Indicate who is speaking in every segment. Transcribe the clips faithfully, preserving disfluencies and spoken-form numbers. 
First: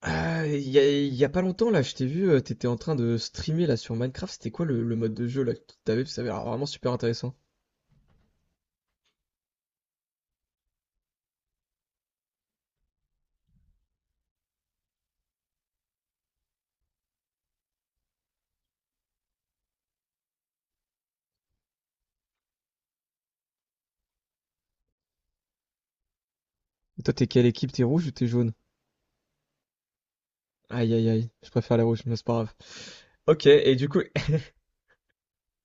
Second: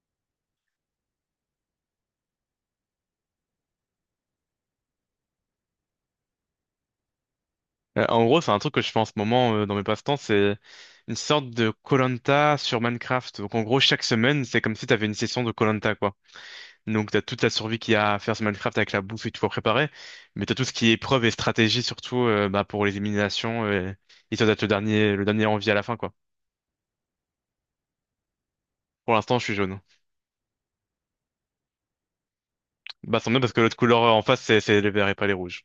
Speaker 1: Ah, il y a, il y a pas longtemps là, je t'ai vu, euh, t'étais en train de streamer là sur Minecraft, c'était quoi le, le mode de jeu là que t'avais? Parce que ça avait l'air vraiment super intéressant.
Speaker 2: Euh, en gros, c'est un truc que je fais en ce moment euh, dans mes passe-temps, c'est une sorte de koh sur Minecraft. Donc en gros, chaque semaine, c'est comme si t'avais une session de koh quoi. Donc t'as toute la survie qu'il y a à faire sur Minecraft avec la bouffe et tout à préparer, mais t'as tout ce qui est épreuve et stratégie surtout euh, bah, pour les éliminations euh, histoire d'être le dernier, le dernier en vie à la fin, quoi.
Speaker 1: Et toi, t'es quelle équipe? T'es rouge ou t'es jaune?
Speaker 2: Pour l'instant, je suis jaune.
Speaker 1: Aïe aïe aïe, je préfère les rouges, mais c'est pas grave.
Speaker 2: Bah sans doute
Speaker 1: Ok,
Speaker 2: parce que l'autre
Speaker 1: et du
Speaker 2: couleur
Speaker 1: coup...
Speaker 2: en face, c'est c'est les verts et pas les rouges.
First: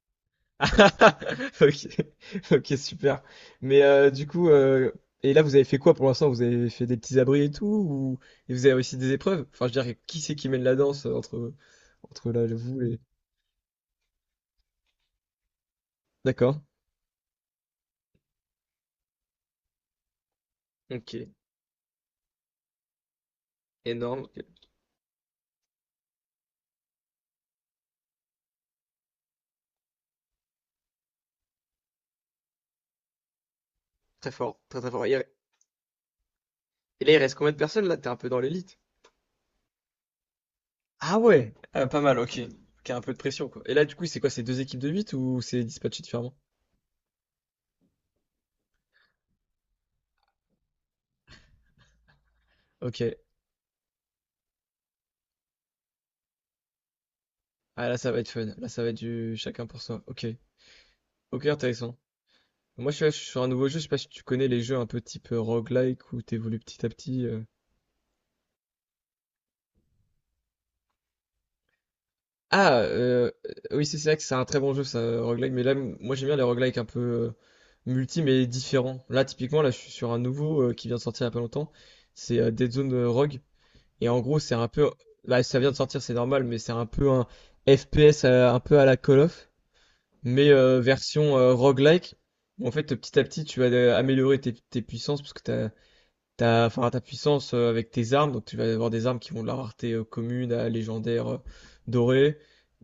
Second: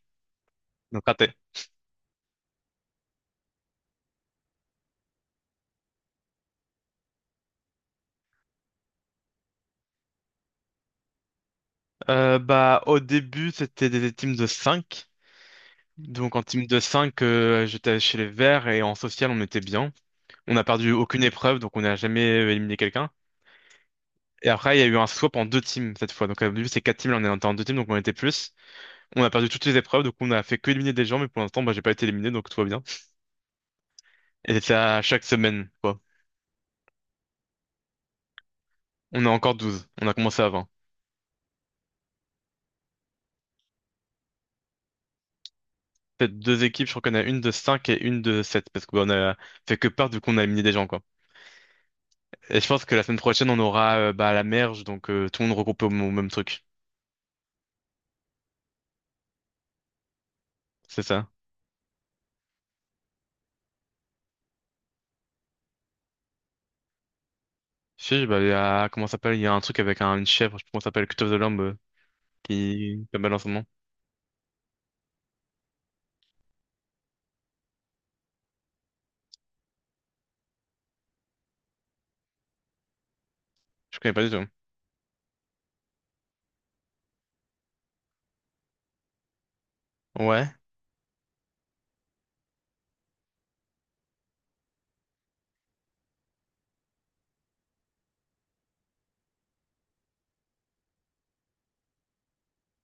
Speaker 2: Donc raté.
Speaker 1: Ok, ok, super. Mais euh, du coup, euh, et là vous avez fait quoi pour l'instant? Vous avez fait des petits abris et tout, ou et vous avez réussi des épreuves? Enfin, je veux dire, qui c'est qui mène la danse euh, entre entre
Speaker 2: Euh,
Speaker 1: là,
Speaker 2: bah
Speaker 1: vous
Speaker 2: au
Speaker 1: et...
Speaker 2: début, c'était des teams de cinq. Donc en
Speaker 1: D'accord.
Speaker 2: team de cinq, j'étais chez les verts et en social, on était bien. On n'a perdu
Speaker 1: Ok,
Speaker 2: aucune épreuve, donc on n'a jamais euh, éliminé quelqu'un.
Speaker 1: énorme,
Speaker 2: Et après, il y a eu un swap en deux teams cette fois. Donc, au début, c'est quatre teams, là, on était en deux teams, donc on était plus. On a perdu toutes les épreuves, donc on a fait que éliminer des gens, mais pour l'instant, bah, j'ai pas été éliminé, donc tout va bien.
Speaker 1: très
Speaker 2: Et
Speaker 1: fort,
Speaker 2: c'est
Speaker 1: très très
Speaker 2: à
Speaker 1: fort.
Speaker 2: chaque semaine, quoi.
Speaker 1: Et là, il reste combien de personnes là? T'es un peu dans l'élite.
Speaker 2: On a encore douze. On a commencé à vingt.
Speaker 1: Ah ouais, ah, pas mal, ok. Ok, un peu de pression, quoi. Et là, du coup, c'est quoi? C'est deux équipes de huit ou c'est dispatché différemment?
Speaker 2: Peut-être deux équipes, je crois qu'on a une de cinq et une de sept parce qu'on a fait que part, du coup, on a éliminé des gens, quoi. Et je pense que la
Speaker 1: Ok.
Speaker 2: semaine prochaine, on aura euh, bah, la merge, donc euh, tout le monde regroupé au m- au même truc.
Speaker 1: Ah, là, ça va être fun. Là, ça va être du chacun pour soi. Ok.
Speaker 2: C'est ça.
Speaker 1: Ok, intéressant. Moi, je suis, je suis sur un nouveau jeu. Je sais pas si tu connais les jeux un peu type euh, roguelike où t'évolues petit à petit. euh.
Speaker 2: Si, bah, il y a, comment ça s'appelle? Il y a un truc avec un, une chèvre, je sais plus comment ça s'appelle, Cut of the Lamb. euh.
Speaker 1: Ah,
Speaker 2: qui est
Speaker 1: euh,
Speaker 2: belle en ce moment.
Speaker 1: oui, c'est c'est vrai que c'est un très bon jeu, ça, euh, roguelike. Mais là, m- moi, j'aime bien les roguelike un peu euh, multi, mais différents. Là, typiquement, là, je suis sur un nouveau euh, qui vient de sortir il y a pas longtemps. C'est euh, Dead Zone euh, Rogue.
Speaker 2: Je
Speaker 1: Et
Speaker 2: connais
Speaker 1: en
Speaker 2: pas du
Speaker 1: gros,
Speaker 2: tout.
Speaker 1: c'est un peu. Là, ça vient de sortir, c'est normal, mais c'est un peu un F P S euh, un peu à la Call of, mais
Speaker 2: Ouais,
Speaker 1: euh, version euh, roguelike. En fait, petit à petit, tu vas euh, améliorer tes, tes puissances parce que t'as, t'as, enfin, ta puissance euh, avec tes armes. Donc, tu vas avoir des armes qui vont de la rareté euh, commune à légendaire euh, dorée.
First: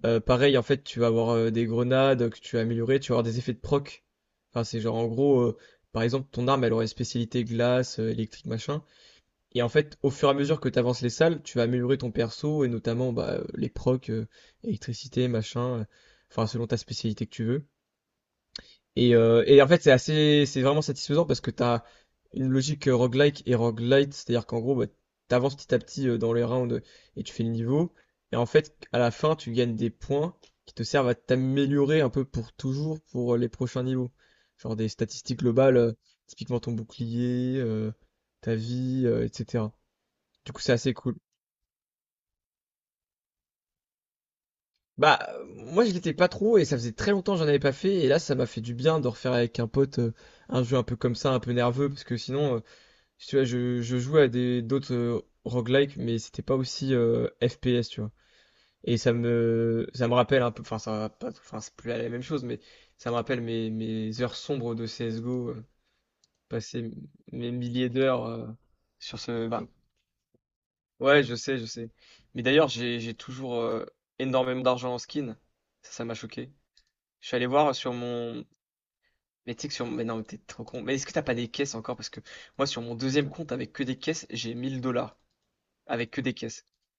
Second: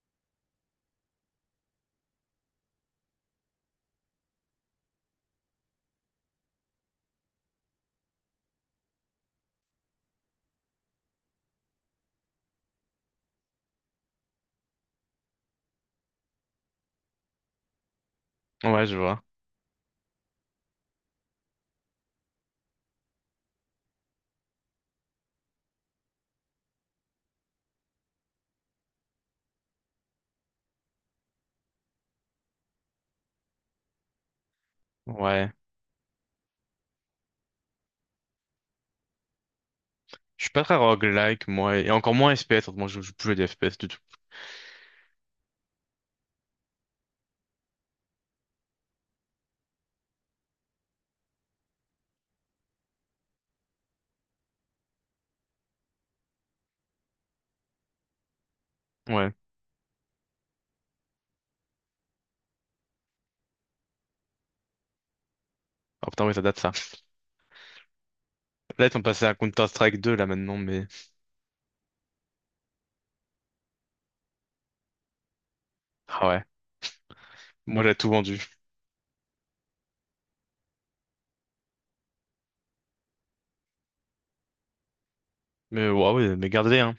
Speaker 1: Euh, pareil, en fait, tu vas avoir euh, des grenades que tu vas améliorer. Tu vas avoir des effets de proc. Enfin, c'est genre, en gros, euh, par exemple, ton arme, elle aurait spécialité glace, euh, électrique, machin. Et en fait, au fur et à mesure que tu avances les salles, tu vas améliorer ton perso et notamment bah, euh, les procs, euh, électricité, machin, euh, enfin selon ta spécialité que tu veux.
Speaker 2: ouais, je
Speaker 1: Et,
Speaker 2: vois.
Speaker 1: euh, et en fait, c'est assez, c'est vraiment satisfaisant parce que tu as une logique euh, roguelike et roguelite, c'est-à-dire qu'en gros, bah, tu avances petit à petit euh, dans les rounds et tu fais le niveau. Et en fait, à la fin, tu gagnes des points qui te servent à t'améliorer un peu pour toujours pour euh, les prochains niveaux. Genre des statistiques
Speaker 2: Ouais.
Speaker 1: globales, euh, typiquement ton bouclier, euh, ta vie, euh, et cetera.
Speaker 2: Je suis
Speaker 1: Du coup,
Speaker 2: pas
Speaker 1: c'est
Speaker 2: très
Speaker 1: assez cool.
Speaker 2: roguelike, moi, et encore moins F P S. Moi, je joue plus à des F P S du tout.
Speaker 1: Bah, euh, moi, je l'étais pas trop et ça faisait très longtemps que j'en avais pas fait. Et là, ça m'a fait du bien de refaire avec un pote euh, un jeu un peu comme ça, un peu nerveux. Parce que sinon, euh, si tu vois, je, je jouais à des d'autres euh, roguelike, mais c'était pas aussi euh, F P S, tu vois. Et ça
Speaker 2: Ouais.
Speaker 1: me, ça me rappelle un peu, enfin, ça va pas, enfin, c'est plus la même chose, mais ça me rappelle mes, mes heures sombres de C S G O, euh,
Speaker 2: Oh putain, oui, ça date ça.
Speaker 1: passer mes milliers d'heures euh,
Speaker 2: Là, ils sont
Speaker 1: sur
Speaker 2: passés à
Speaker 1: ce, enfin,
Speaker 2: Counter-Strike deux, là, maintenant, mais.
Speaker 1: ouais, je sais, je sais. Mais d'ailleurs, j'ai j'ai toujours euh, énormément d'argent en skin. Ça, ça m'a
Speaker 2: Ah ouais.
Speaker 1: choqué. Je suis allé voir
Speaker 2: Moi,
Speaker 1: sur
Speaker 2: j'ai tout vendu.
Speaker 1: mon... Mais tu sais que sur... Mais non, mais t'es trop con. Mais est-ce que t'as pas des caisses encore? Parce que moi, sur mon deuxième compte, avec que des caisses, j'ai mille dollars.
Speaker 2: Mais, ouais,
Speaker 1: Avec que des
Speaker 2: ouais, mais
Speaker 1: caisses.
Speaker 2: gardez-les, hein.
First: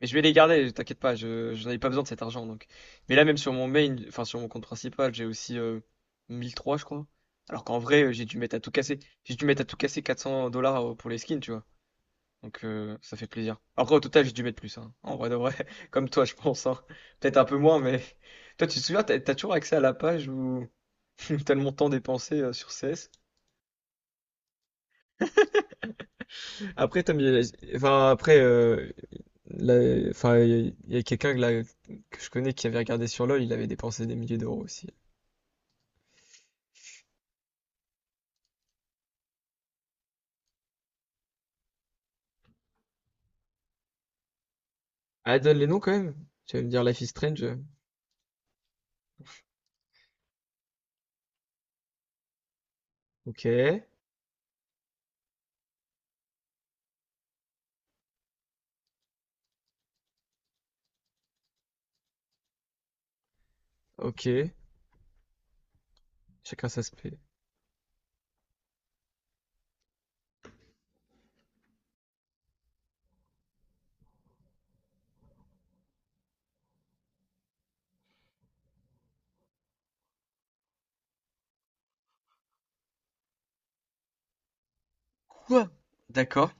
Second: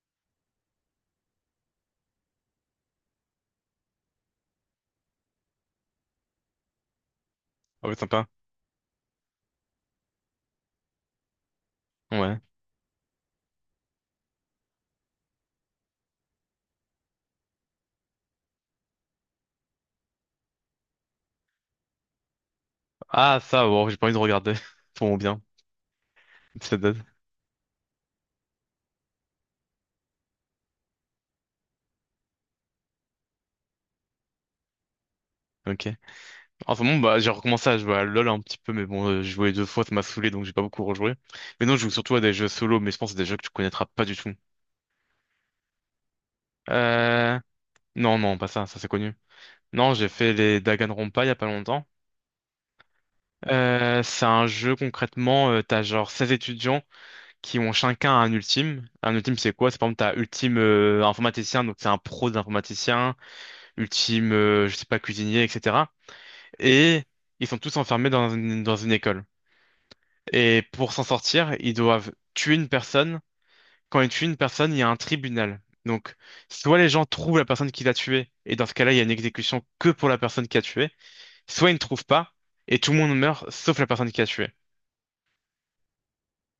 Speaker 1: Mais je vais les garder, t'inquiète pas, je, je n'en ai pas besoin de cet argent, donc. Mais là, même sur mon main, enfin, sur mon compte principal, j'ai aussi euh, mille trois, je crois. Alors qu'en
Speaker 2: Ah ouais,
Speaker 1: vrai, euh, j'ai
Speaker 2: sympa.
Speaker 1: dû mettre à tout casser. J'ai dû mettre à tout casser quatre cents dollars euh, pour les skins, tu vois.
Speaker 2: Ouais.
Speaker 1: Donc euh, ça fait plaisir. Après au total j'ai dû mettre plus, hein. En vrai de vrai, comme toi je pense, hein. Peut-être un peu moins, mais toi tu te souviens, t'as, t'as toujours accès à la page où t'as le montant dépensé euh, sur C S?
Speaker 2: Ah, ça, wow, j'ai pas envie de regarder. Pour mon bien. Ça date.
Speaker 1: Après, t'as mis- enfin, après, euh, la- enfin, il y a, quelqu'un que, là- que je connais qui avait regardé sur L o L, il avait dépensé des milliers d'euros aussi.
Speaker 2: Ok. En ce moment, bah, j'ai recommencé à jouer à LoL un petit peu, mais bon, euh, j'ai joué deux fois, ça m'a saoulé, donc j'ai pas beaucoup rejoué. Mais non, je joue surtout à des jeux solo, mais je pense que c'est des jeux que tu connaîtras pas du tout.
Speaker 1: Ah, donne les noms quand même. Tu vas me dire Life is
Speaker 2: Euh,
Speaker 1: Strange.
Speaker 2: Non, non, pas ça, ça c'est connu. Non, j'ai fait les Danganronpa il y a pas longtemps.
Speaker 1: Ok,
Speaker 2: Euh, c'est un jeu concrètement, euh, t'as genre seize étudiants qui ont chacun un ultime. Un ultime c'est quoi? C'est par exemple t'as ultime euh, informaticien, donc c'est un pro d'informaticien, ultime
Speaker 1: ok.
Speaker 2: euh, je sais pas cuisinier, et cetera.
Speaker 1: Chacun sa
Speaker 2: Et
Speaker 1: spé.
Speaker 2: ils sont tous enfermés dans une, dans une école. Et pour s'en sortir, ils doivent tuer une personne. Quand ils tuent une personne, il y a un tribunal. Donc soit les gens trouvent la personne qui l'a tuée, et dans ce cas-là, il y a une exécution que pour la personne qui a tué, soit ils ne trouvent pas, et tout le monde meurt, sauf la personne qui a tué.
Speaker 1: Quoi? D'accord,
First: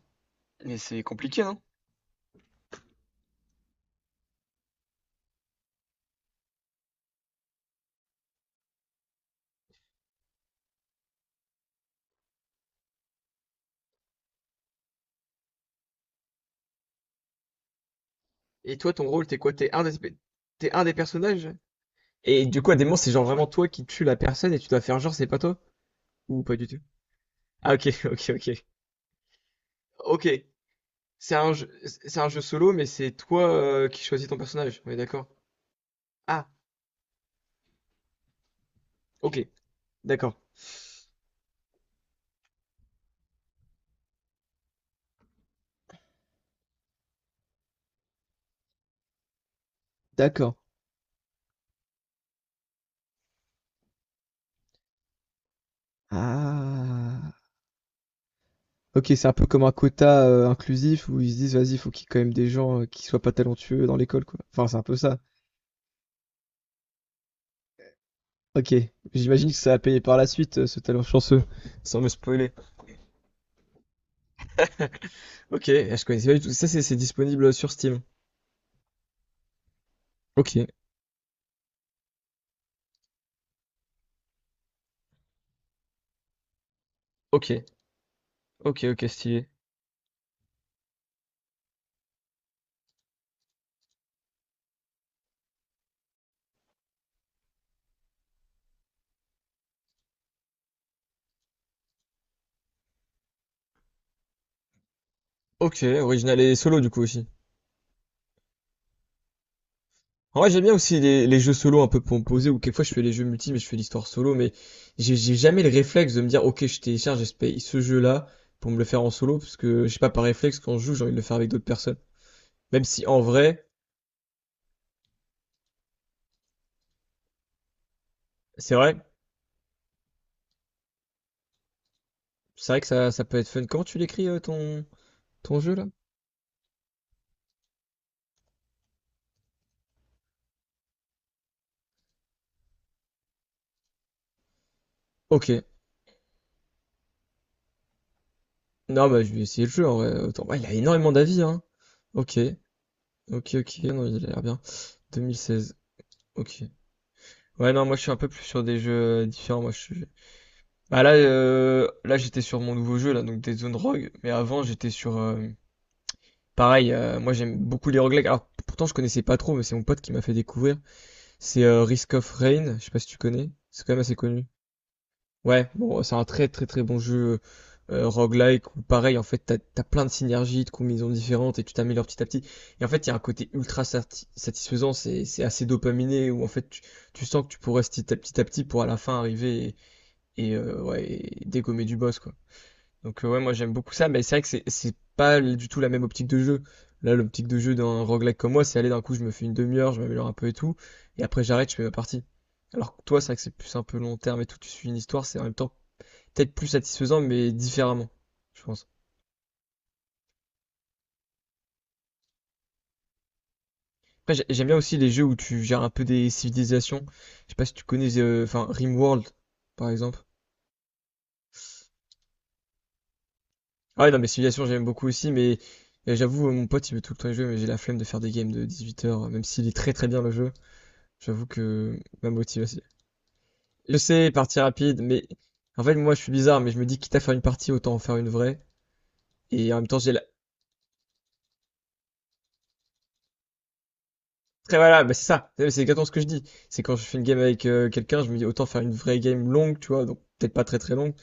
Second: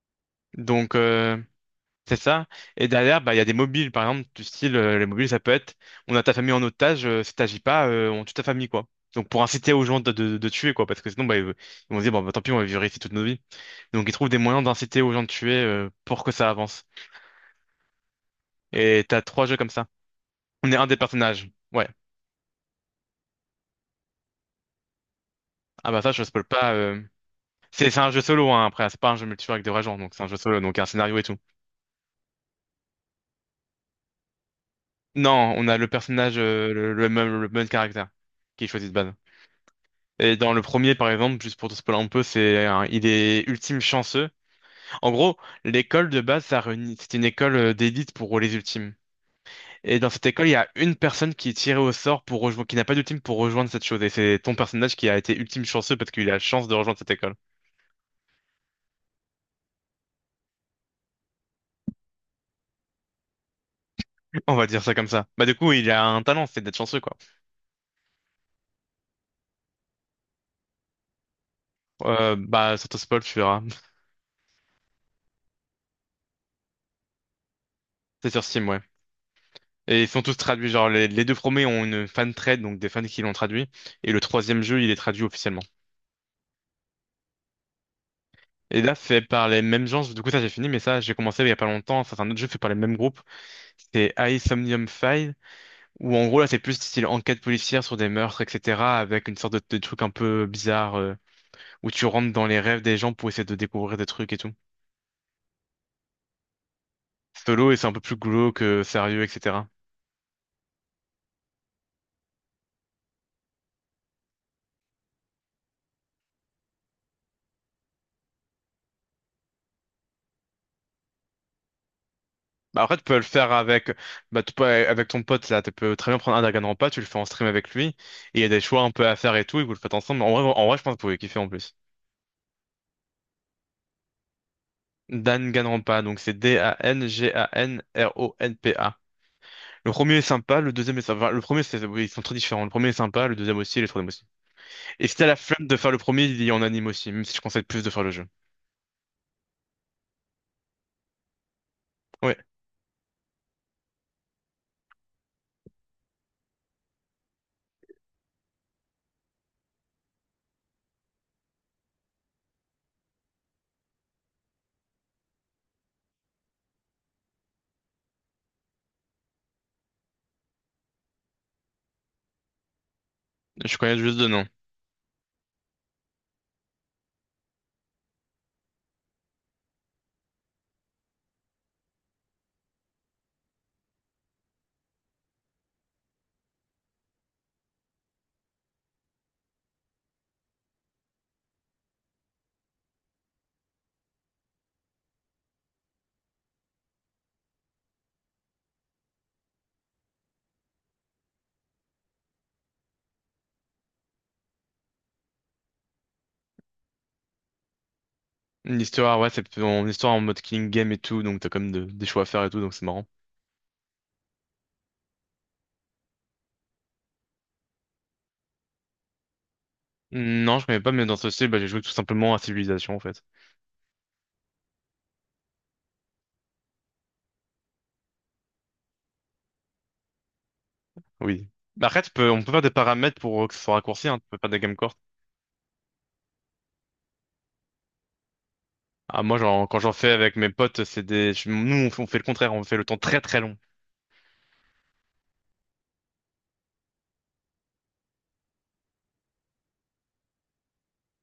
Speaker 1: mais
Speaker 2: Donc,
Speaker 1: c'est
Speaker 2: euh,
Speaker 1: compliqué, hein.
Speaker 2: c'est ça. Et derrière, bah, il y a des mobiles, par exemple, du style, euh, les mobiles, ça peut être, on a ta famille en otage, euh, si t'agis pas, euh, on tue ta famille, quoi. Donc, pour inciter aux gens de, de, de tuer, quoi, parce que sinon, bah, ils, ils vont se dire, bon, bah, tant pis, on va vivre ici toute nos vies. Donc, ils trouvent des moyens d'inciter aux gens de tuer, euh, pour que ça avance.
Speaker 1: Et toi,
Speaker 2: Et
Speaker 1: ton
Speaker 2: t'as
Speaker 1: rôle, t'es
Speaker 2: trois
Speaker 1: quoi?
Speaker 2: jeux comme
Speaker 1: T'es un
Speaker 2: ça.
Speaker 1: des,
Speaker 2: On
Speaker 1: t'es
Speaker 2: est
Speaker 1: un
Speaker 2: un
Speaker 1: des
Speaker 2: des
Speaker 1: personnages?
Speaker 2: personnages. Ouais.
Speaker 1: Et du coup, à des moments, c'est genre vraiment toi qui tue la personne et tu dois faire genre c'est pas toi?
Speaker 2: Ah bah ça, je
Speaker 1: Ou
Speaker 2: spoil
Speaker 1: pas du
Speaker 2: pas.
Speaker 1: tout?
Speaker 2: euh.
Speaker 1: Ah, ok,
Speaker 2: C'est c'est un jeu
Speaker 1: ok,
Speaker 2: solo,
Speaker 1: ok.
Speaker 2: hein, après, c'est pas un jeu multijoueur avec des vrais gens, donc c'est un
Speaker 1: Ok.
Speaker 2: jeu solo, donc il y a un scénario et
Speaker 1: C'est
Speaker 2: tout.
Speaker 1: un jeu, c'est un jeu solo, mais c'est toi euh, qui choisis ton personnage. On est d'accord?
Speaker 2: Non, on a le personnage,
Speaker 1: Ah,
Speaker 2: euh, le, le même, le même caractère qui est choisi de base.
Speaker 1: ok, d'accord.
Speaker 2: Et dans le premier, par exemple, juste pour te spoiler un peu, c'est un- il est ultime chanceux. En gros, l'école de base, ça réunit, c'est une école euh, d'élite pour les ultimes. Et dans cette école, il
Speaker 1: D'accord.
Speaker 2: y a une personne qui est tirée au sort pour rejoindre, qui n'a pas d'ultime pour rejoindre cette chose. Et c'est ton personnage qui a été ultime chanceux parce qu'il a la chance de rejoindre cette
Speaker 1: Ah.
Speaker 2: école.
Speaker 1: Ok, c'est un peu comme un quota euh, inclusif où ils se disent, vas-y, faut qu'il y ait quand même des gens euh, qui soient pas talentueux dans l'école, quoi.
Speaker 2: On va
Speaker 1: Enfin, c'est
Speaker 2: dire
Speaker 1: un
Speaker 2: ça
Speaker 1: peu
Speaker 2: comme
Speaker 1: ça.
Speaker 2: ça. Bah du coup, il a un talent, c'est d'être chanceux quoi.
Speaker 1: Ok. J'imagine que ça a payé par la suite, euh, ce talent chanceux. Sans me
Speaker 2: Euh,
Speaker 1: spoiler.
Speaker 2: bah, sans te spoil, tu verras.
Speaker 1: Ok, je connaissais pas du tout. Ça, c'est c'est disponible sur Steam.
Speaker 2: C'est sur Steam, ouais. Et ils sont tous
Speaker 1: Ok,
Speaker 2: traduits. Genre, les, les deux premiers ont une fan trade, donc des fans qui l'ont traduit. Et le troisième jeu, il est traduit officiellement.
Speaker 1: ok.
Speaker 2: Et
Speaker 1: Ok,
Speaker 2: là,
Speaker 1: ok,
Speaker 2: fait par
Speaker 1: stylé.
Speaker 2: les mêmes gens. Du coup, ça, j'ai fini, mais ça, j'ai commencé il y a pas longtemps. Ça, c'est un autre jeu fait par les mêmes groupes. C'est Somnium File, où en gros, là, c'est plus style enquête policière sur des meurtres, et cetera. Avec une sorte de, de truc un peu bizarre, euh, où tu rentres dans les rêves des gens pour essayer de découvrir des trucs et tout.
Speaker 1: Ok, original et solo du coup aussi.
Speaker 2: Solo et c'est un peu plus glauque, euh, sérieux, et cetera.
Speaker 1: En vrai, j'aime bien aussi les, les jeux solo un peu composés ou quelquefois je fais les jeux multi mais je fais l'histoire solo mais j'ai j'ai jamais le réflexe de me dire ok je télécharge et je paye ce jeu-là pour me le faire en solo parce que je sais pas par réflexe quand je joue j'ai envie de le faire avec d'autres personnes.
Speaker 2: Bah,
Speaker 1: Même
Speaker 2: après, tu
Speaker 1: si
Speaker 2: peux
Speaker 1: en
Speaker 2: le faire
Speaker 1: vrai,
Speaker 2: avec, bah, tu peux, avec ton pote, là. Tu peux très bien prendre un Dragon Rampa, tu le fais en stream avec lui. Et il y a des
Speaker 1: c'est
Speaker 2: choix un
Speaker 1: vrai,
Speaker 2: peu à faire et tout, et vous le faites ensemble. En vrai, en vrai, je pense que vous pouvez kiffer en plus.
Speaker 1: c'est vrai que ça, ça peut être fun. Comment tu l'écris euh, ton ton jeu là?
Speaker 2: Danganronpa, donc c'est D-A-N-G-A-N-R-O-N-P-A. Le premier est sympa, le deuxième est sympa. Enfin, le premier, c'est, oui, ils sont très différents. Le premier est sympa, le deuxième aussi, et le troisième aussi. Et si t'as la
Speaker 1: Ok.
Speaker 2: flemme de faire le premier, il y en anime aussi, même si je conseille plus de faire le jeu.
Speaker 1: Non bah je vais essayer le jeu en vrai. Autant- ouais, il a énormément d'avis hein.
Speaker 2: Ouais,
Speaker 1: Ok, ok, ok, non il a l'air bien. deux mille seize. Ok. Ouais, non, moi je suis un peu plus sur des jeux différents. Moi, je suis... Bah là, euh, là j'étais sur mon nouveau jeu, là, donc des zones rogue. Mais avant, j'étais sur... euh, pareil, euh, moi j'aime beaucoup les roguelikes. Alors pourtant, je connaissais pas trop, mais c'est mon pote qui m'a fait découvrir. C'est euh, Risk of Rain, je sais pas si tu connais.
Speaker 2: je
Speaker 1: C'est quand
Speaker 2: connais
Speaker 1: même assez
Speaker 2: juste deux
Speaker 1: connu.
Speaker 2: noms.
Speaker 1: Ouais, bon, c'est un très très très bon jeu euh, euh, roguelike où pareil, en fait, t'as, t'as plein de synergies, de combinaisons différentes et tu t'améliores petit à petit. Et en fait, il y a un côté ultra sati- satisfaisant, c'est, c'est assez dopaminé où en fait, tu, tu sens que tu progresses petit à petit à petit pour à la fin arriver et, euh, ouais, et dégommer du boss, quoi. Donc, euh, ouais, moi j'aime beaucoup ça, mais c'est vrai que c'est c'est pas du tout la même optique de jeu. Là, l'optique de jeu d'un roguelike comme moi, c'est aller d'un coup, je me fais une demi-heure, je m'améliore un peu et tout, et après j'arrête, je fais ma partie. Alors que toi, c'est vrai que c'est plus un peu long terme et tout, tu suis une histoire, c'est en même temps peut-être plus satisfaisant, mais différemment, je
Speaker 2: Une
Speaker 1: pense.
Speaker 2: histoire, ouais, c'est plutôt une histoire en mode killing game et tout, donc t'as quand même de- des choix à faire et tout, donc c'est marrant.
Speaker 1: Après, j'ai- j'aime bien aussi les jeux où tu gères un peu des civilisations. Je sais pas si tu connais, euh, enfin, RimWorld, par exemple.
Speaker 2: Non, je connais pas, mais dans ce style, bah, j'ai joué tout simplement à Civilization, en fait.
Speaker 1: Ah ouais, non, mais Civilization, j'aime beaucoup aussi, mais euh, j'avoue, euh, mon pote, il veut tout le temps y jouer, mais j'ai la flemme de faire des games de dix-huit heures, même s'il est très très bien le jeu. J'avoue
Speaker 2: Oui. Bah,
Speaker 1: que
Speaker 2: après, tu
Speaker 1: ma
Speaker 2: peux, on peut faire des
Speaker 1: motivation.
Speaker 2: paramètres pour euh, que ce soit
Speaker 1: Je
Speaker 2: raccourci, hein, tu
Speaker 1: sais,
Speaker 2: peux faire
Speaker 1: partie
Speaker 2: des games courtes.
Speaker 1: rapide, mais en fait, moi, je suis bizarre, mais je me dis, quitte à faire une partie, autant en faire une vraie.
Speaker 2: Ah, moi, genre,
Speaker 1: Et en
Speaker 2: quand
Speaker 1: même
Speaker 2: j'en
Speaker 1: temps,
Speaker 2: fais
Speaker 1: j'ai la.
Speaker 2: avec mes potes, c'est des... je- Nous, on fait, on fait le contraire, on fait le temps très très long.
Speaker 1: Très voilà, bah, c'est ça, c'est c'est exactement ce que je dis. C'est quand je fais une game avec euh, quelqu'un, je me dis, autant faire une vraie game longue, tu vois, donc peut-être pas très très longue,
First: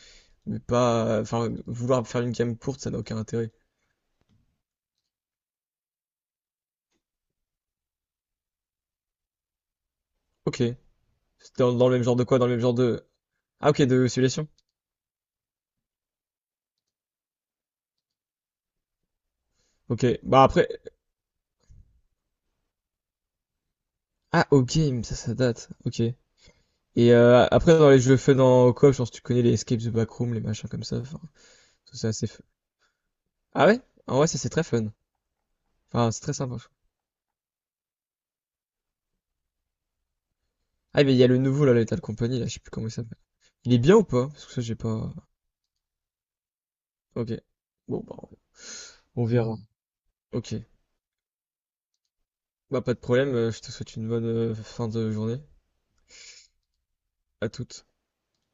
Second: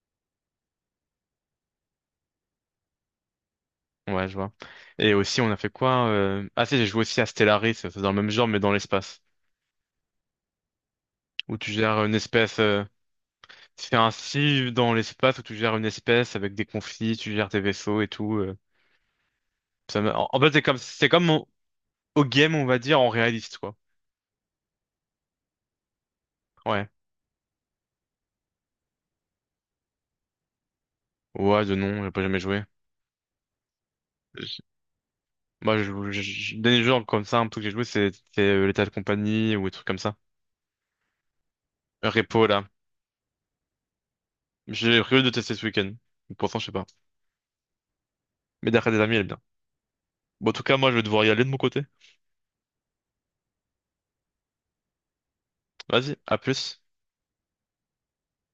Speaker 1: mais pas. euh, Enfin, vouloir faire une game courte, ça n'a aucun intérêt.
Speaker 2: Ouais, je vois. Et aussi, on a fait quoi? euh, Ah si, j'ai joué aussi à Stellaris, c'est dans le même genre, mais dans l'espace.
Speaker 1: Ok. C'était
Speaker 2: Où tu
Speaker 1: Dans, dans le même
Speaker 2: gères une
Speaker 1: genre de quoi? Dans le
Speaker 2: espèce...
Speaker 1: même genre
Speaker 2: euh,
Speaker 1: de. Ah, ok,
Speaker 2: C'est
Speaker 1: de simulation.
Speaker 2: ainsi dans l'espace où tu gères une espèce avec des conflits, tu gères tes vaisseaux et tout. euh, ça m'a-
Speaker 1: Ok.
Speaker 2: en en
Speaker 1: Bah
Speaker 2: fait, c'est
Speaker 1: après.
Speaker 2: comme, c'est comme au au game, on va dire, en réaliste, quoi.
Speaker 1: Ah, au game, ça, ça date. Ok.
Speaker 2: Ouais.
Speaker 1: Et euh, après, dans les jeux faits dans coop, je pense que tu connais les Escape the Backroom, les machins comme ça. Enfin,
Speaker 2: Ouais, de
Speaker 1: tout
Speaker 2: non, j'ai
Speaker 1: ça,
Speaker 2: pas
Speaker 1: c'est
Speaker 2: jamais
Speaker 1: fun.
Speaker 2: joué.
Speaker 1: Ah ouais? En vrai, ça, c'est
Speaker 2: Je-
Speaker 1: très fun.
Speaker 2: Moi, je,
Speaker 1: Enfin,
Speaker 2: je,
Speaker 1: c'est très
Speaker 2: je-
Speaker 1: sympa. Je trouve.
Speaker 2: dernier jeu comme ça, un truc que j'ai joué, c'est c'est, euh, l'état de compagnie ou des trucs comme ça.
Speaker 1: Ah, mais il y a le nouveau, là, Lethal Company,
Speaker 2: Repo,
Speaker 1: là, je sais
Speaker 2: là.
Speaker 1: plus comment il s'appelle. Il est bien ou pas? Parce que ça, j'ai
Speaker 2: J'ai
Speaker 1: pas.
Speaker 2: prévu de tester ce week-end. Pourtant, je sais pas.
Speaker 1: Ok. Bon, bah,
Speaker 2: Mais d'après des amis, elle est
Speaker 1: on
Speaker 2: bien.
Speaker 1: verra.
Speaker 2: Bon, en
Speaker 1: Ok.
Speaker 2: tout cas, moi, je vais devoir y aller de mon côté.
Speaker 1: Bah, pas de problème. euh, Je te souhaite une bonne euh, fin de journée.
Speaker 2: Vas-y, à plus.
Speaker 1: À toutes.